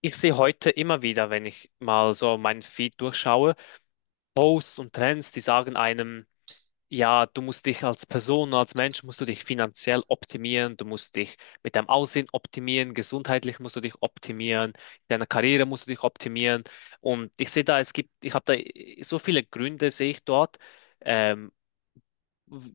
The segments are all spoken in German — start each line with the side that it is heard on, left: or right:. left: Ich sehe heute immer wieder, wenn ich mal so meinen Feed durchschaue, Posts und Trends, die sagen einem, ja, du musst dich als Person, als Mensch, musst du dich finanziell optimieren, du musst dich mit deinem Aussehen optimieren, gesundheitlich musst du dich optimieren, in deiner Karriere musst du dich optimieren. Und ich sehe da, es gibt, ich habe da so viele Gründe, sehe ich dort, ähm,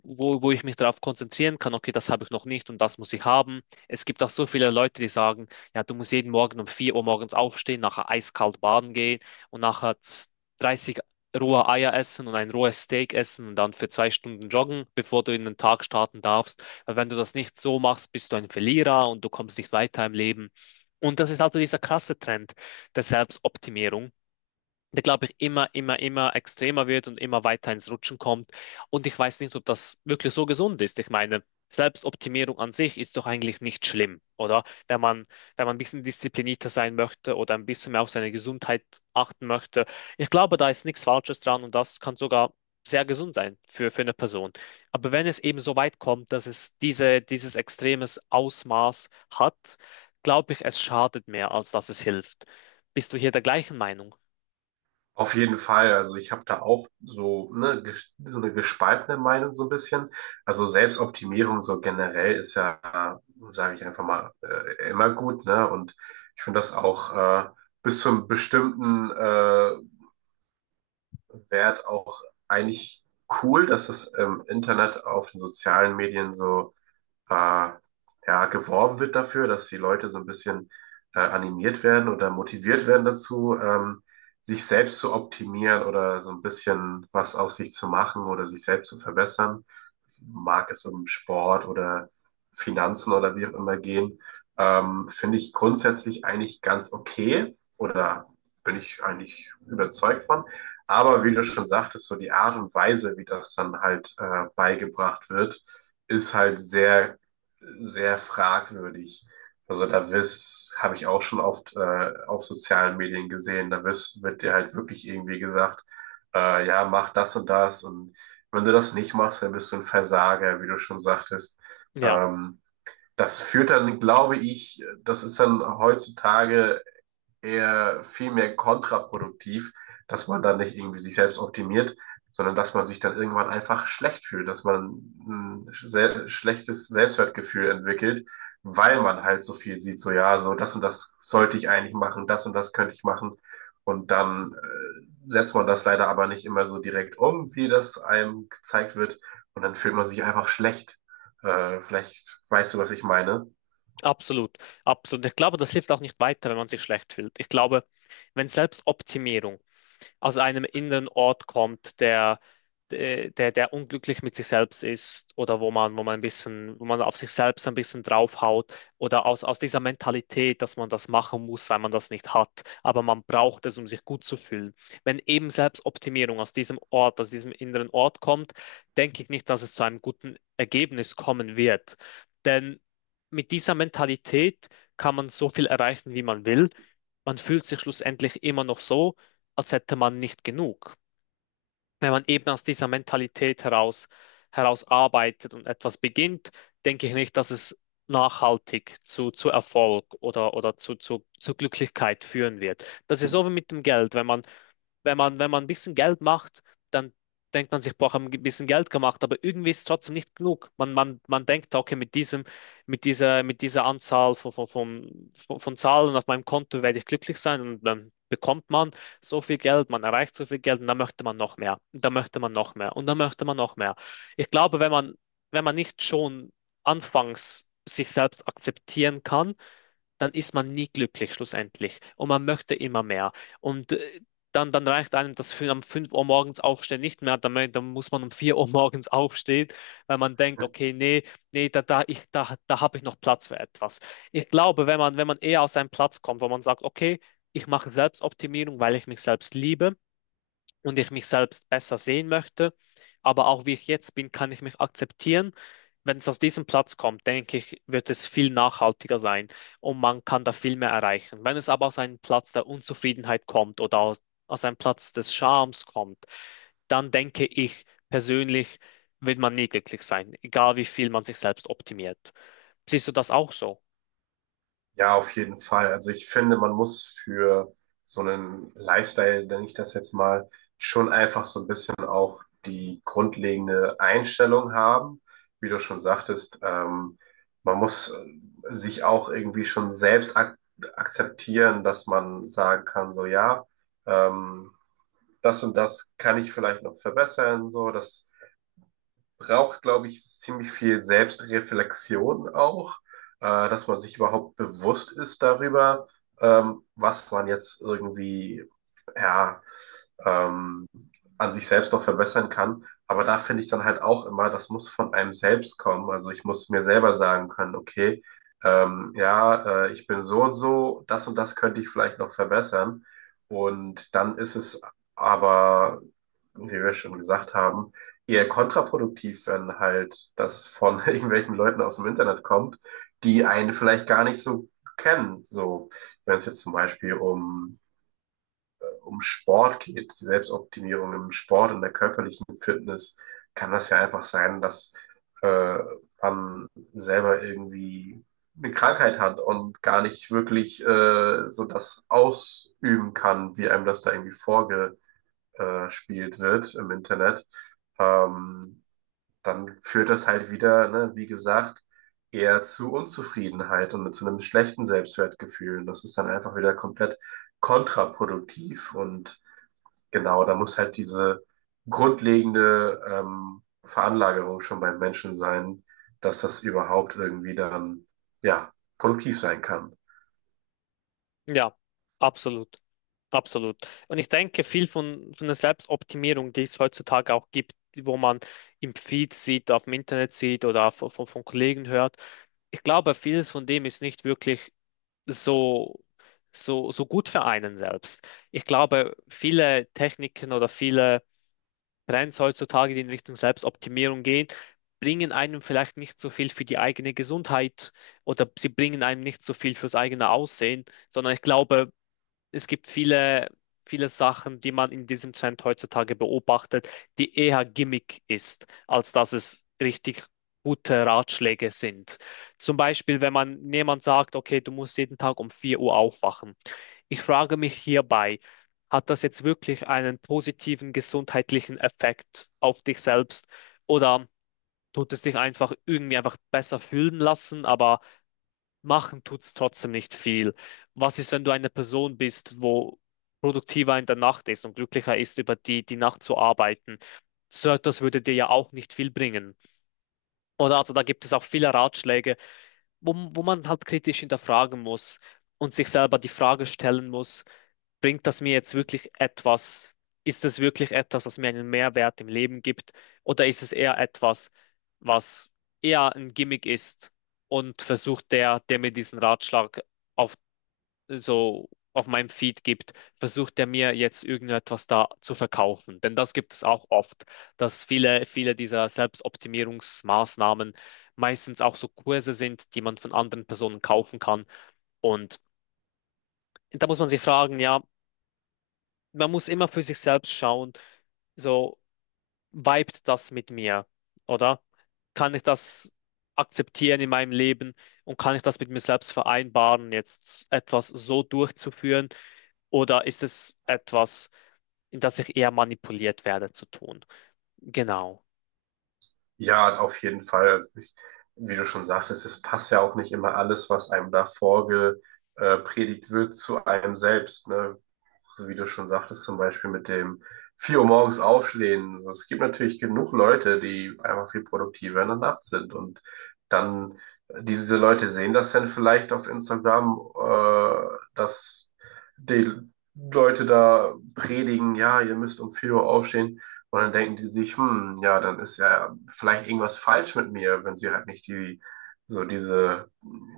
left: wo ich mich darauf konzentrieren kann, okay, das habe ich noch nicht und das muss ich haben. Es gibt auch so viele Leute, die sagen, ja, du musst jeden Morgen um 4 Uhr morgens aufstehen, nachher eiskalt baden gehen und nachher 30 rohe Eier essen und ein rohes Steak essen und dann für 2 Stunden joggen, bevor du in den Tag starten darfst. Weil wenn du das nicht so machst, bist du ein Verlierer und du kommst nicht weiter im Leben. Und das ist also dieser krasse Trend der Selbstoptimierung der, glaube ich, immer, immer, immer extremer wird und immer weiter ins Rutschen kommt. Und ich weiß nicht, ob das wirklich so gesund ist. Ich meine, Selbstoptimierung an sich ist doch eigentlich nicht schlimm, oder? Wenn man ein bisschen disziplinierter sein möchte oder ein bisschen mehr auf seine Gesundheit achten möchte. Ich glaube, da ist nichts Falsches dran und das kann sogar sehr gesund sein für eine Person. Aber wenn es eben so weit kommt, dass es dieses extremes Ausmaß hat, glaube ich, es schadet mehr, als dass es hilft. Bist du hier der gleichen Meinung?
right: Auf jeden Fall. Also ich habe da auch so, ne, so eine gespaltene Meinung so ein bisschen. Also Selbstoptimierung so generell ist ja, sage ich einfach mal, immer gut, ne? Und ich finde das auch bis zu einem bestimmten Wert auch eigentlich cool, dass es im Internet auf den sozialen Medien so äh, ja, geworben wird dafür, dass die Leute so ein bisschen animiert werden oder motiviert werden dazu, sich selbst zu optimieren oder so ein bisschen was aus sich zu machen oder sich selbst zu verbessern. Mag es um Sport oder Finanzen oder wie auch immer gehen. Finde ich grundsätzlich eigentlich ganz okay oder bin ich eigentlich überzeugt von. Aber wie du schon sagtest, so die Art und Weise, wie das dann halt beigebracht wird, ist halt sehr sehr fragwürdig. Also habe ich auch schon oft auf sozialen Medien gesehen, wird dir halt wirklich irgendwie gesagt, ja, mach das und das und wenn du das nicht machst, dann bist du ein Versager, wie du schon sagtest.
left: Ja.
right: Ähm, Das führt dann, glaube ich, das ist dann heutzutage eher viel mehr kontraproduktiv, dass man dann nicht irgendwie sich selbst optimiert, sondern dass man sich dann irgendwann einfach schlecht fühlt, dass man ein sehr schlechtes Selbstwertgefühl entwickelt, weil man halt so viel sieht, so ja, so das und das sollte ich eigentlich machen, das und das könnte ich machen. Und dann setzt man das leider aber nicht immer so direkt um, wie das einem gezeigt wird. Und dann fühlt man sich einfach schlecht. Vielleicht weißt du, was ich meine.
left: Absolut, absolut. Ich glaube, das hilft auch nicht weiter, wenn man sich schlecht fühlt. Ich glaube, wenn Selbstoptimierung aus einem inneren Ort kommt, der unglücklich mit sich selbst ist oder wo man auf sich selbst ein bisschen draufhaut oder aus dieser Mentalität, dass man das machen muss, weil man das nicht hat, aber man braucht es, um sich gut zu fühlen. Wenn eben Selbstoptimierung aus diesem Ort, aus diesem inneren Ort kommt, denke ich nicht, dass es zu einem guten Ergebnis kommen wird. Denn mit dieser Mentalität kann man so viel erreichen, wie man will. Man fühlt sich schlussendlich immer noch so, als hätte man nicht genug. Wenn man eben aus dieser Mentalität heraus arbeitet und etwas beginnt, denke ich nicht, dass es nachhaltig zu Erfolg oder zu Glücklichkeit führen wird. Das ist so wie mit dem Geld. Wenn man ein bisschen Geld macht, dann denkt man sich, boah, haben ein bisschen Geld gemacht, aber irgendwie ist es trotzdem nicht genug. Man denkt, okay, mit dieser Anzahl von Zahlen auf meinem Konto werde ich glücklich sein und dann bekommt man so viel Geld, man erreicht so viel Geld und dann möchte man noch mehr, und dann möchte man noch mehr und dann möchte man noch mehr. Ich glaube, wenn man nicht schon anfangs sich selbst akzeptieren kann, dann ist man nie glücklich schlussendlich und man möchte immer mehr. Und dann reicht einem das für am 5 Uhr morgens aufstehen nicht mehr, dann muss man um 4 Uhr morgens aufstehen, weil man denkt, okay, nee, nee, da habe ich noch Platz für etwas. Ich glaube, wenn man eher aus einem Platz kommt, wo man sagt, okay, ich mache Selbstoptimierung, weil ich mich selbst liebe und ich mich selbst besser sehen möchte. Aber auch wie ich jetzt bin, kann ich mich akzeptieren. Wenn es aus diesem Platz kommt, denke ich, wird es viel nachhaltiger sein und man kann da viel mehr erreichen. Wenn es aber aus einem Platz der Unzufriedenheit kommt oder aus einem Platz des Schams kommt, dann denke ich persönlich, wird man nie glücklich sein, egal wie viel man sich selbst optimiert. Siehst du das auch so?
right: Ja, auf jeden Fall. Also ich finde, man muss für so einen Lifestyle, nenne ich das jetzt mal, schon einfach so ein bisschen auch die grundlegende Einstellung haben. Wie du schon sagtest, man muss sich auch irgendwie schon selbst ak akzeptieren, dass man sagen kann, so ja, ähm, das und das kann ich vielleicht noch verbessern, so das braucht, glaube ich, ziemlich viel Selbstreflexion auch, dass man sich überhaupt bewusst ist darüber, was man jetzt irgendwie, ja, ähm, an sich selbst noch verbessern kann. Aber da finde ich dann halt auch immer, das muss von einem selbst kommen. Also ich muss mir selber sagen können, okay, ja, ich bin so und so, das und das könnte ich vielleicht noch verbessern. Und dann ist es aber, wie wir schon gesagt haben, eher kontraproduktiv, wenn halt das von irgendwelchen Leuten aus dem Internet kommt, die einen vielleicht gar nicht so kennen. So, wenn es jetzt zum Beispiel um Sport geht, die Selbstoptimierung im Sport, in der körperlichen Fitness, kann das ja einfach sein, dass äh, man selber irgendwie eine Krankheit hat und gar nicht wirklich so das ausüben kann, wie einem das da irgendwie vorgespielt wird im Internet. Ähm, Dann führt das halt wieder, ne, wie gesagt, eher zu Unzufriedenheit und zu einem schlechten Selbstwertgefühl. Und das ist dann einfach wieder komplett kontraproduktiv. Und genau, da muss halt diese grundlegende Veranlagerung schon beim Menschen sein, dass das überhaupt irgendwie dann, ja, produktiv sein kann.
left: Ja, absolut. Absolut. Und ich denke, viel von der Selbstoptimierung, die es heutzutage auch gibt, wo man im Feed sieht, auf dem Internet sieht oder von Kollegen hört, ich glaube, vieles von dem ist nicht wirklich so, so gut für einen selbst. Ich glaube, viele Techniken oder viele Trends heutzutage, die in Richtung Selbstoptimierung gehen, bringen einem vielleicht nicht so viel für die eigene Gesundheit oder sie bringen einem nicht so viel fürs eigene Aussehen, sondern ich glaube, es gibt viele, viele Sachen, die man in diesem Trend heutzutage beobachtet, die eher Gimmick ist, als dass es richtig gute Ratschläge sind. Zum Beispiel, wenn man jemand sagt, okay, du musst jeden Tag um 4 Uhr aufwachen. Ich frage mich hierbei, hat das jetzt wirklich einen positiven gesundheitlichen Effekt auf dich selbst oder tut es dich einfach irgendwie einfach besser fühlen lassen, aber machen tut's trotzdem nicht viel. Was ist, wenn du eine Person bist, wo produktiver in der Nacht ist und glücklicher ist, über die Nacht zu arbeiten? So etwas würde dir ja auch nicht viel bringen. Oder also da gibt es auch viele Ratschläge, wo man halt kritisch hinterfragen muss und sich selber die Frage stellen muss, bringt das mir jetzt wirklich etwas? Ist das wirklich etwas, das mir einen Mehrwert im Leben gibt? Oder ist es eher etwas, was eher ein Gimmick ist und versucht der mir diesen Ratschlag auf, so auf meinem Feed gibt, versucht der mir jetzt irgendetwas da zu verkaufen? Denn das gibt es auch oft, dass viele, viele dieser Selbstoptimierungsmaßnahmen meistens auch so Kurse sind, die man von anderen Personen kaufen kann und da muss man sich fragen, ja, man muss immer für sich selbst schauen, so vibet das mit mir, oder? Kann ich das akzeptieren in meinem Leben und kann ich das mit mir selbst vereinbaren, jetzt etwas so durchzuführen, oder ist es etwas, in das ich eher manipuliert werde zu tun? Genau.
right: Ja, auf jeden Fall. Also ich, wie du schon sagtest, es passt ja auch nicht immer alles, was einem da vorgepredigt predigt wird, zu einem selbst. Ne? So wie du schon sagtest, zum Beispiel mit dem 4 Uhr morgens aufstehen. Also es gibt natürlich genug Leute, die einfach viel produktiver in der Nacht sind. Und dann, diese Leute sehen das dann vielleicht auf Instagram, dass die Leute da predigen, ja, ihr müsst um 4 Uhr aufstehen. Und dann denken die sich, hm, ja, dann ist ja vielleicht irgendwas falsch mit mir, wenn sie halt nicht die, so diese,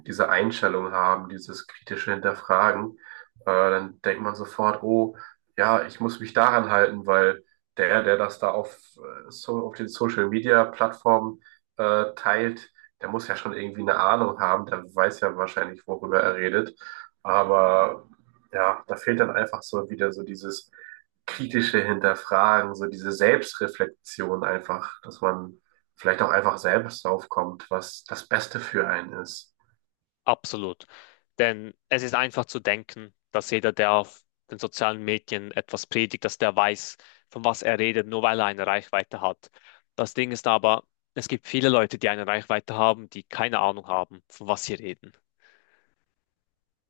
right: diese Einstellung haben, dieses kritische Hinterfragen. Dann denkt man sofort, oh, ja, ich muss mich daran halten, weil der das da auf den Social Media Plattformen teilt, der muss ja schon irgendwie eine Ahnung haben, der weiß ja wahrscheinlich, worüber er redet. Aber ja, da fehlt dann einfach so wieder so dieses kritische Hinterfragen, so diese Selbstreflexion einfach, dass man vielleicht auch einfach selbst drauf kommt, was das Beste für einen ist.
left: Absolut. Denn es ist einfach zu denken, dass jeder, der auf den sozialen Medien etwas predigt, dass der weiß, von was er redet, nur weil er eine Reichweite hat. Das Ding ist aber, es gibt viele Leute, die eine Reichweite haben, die keine Ahnung haben, von was sie reden.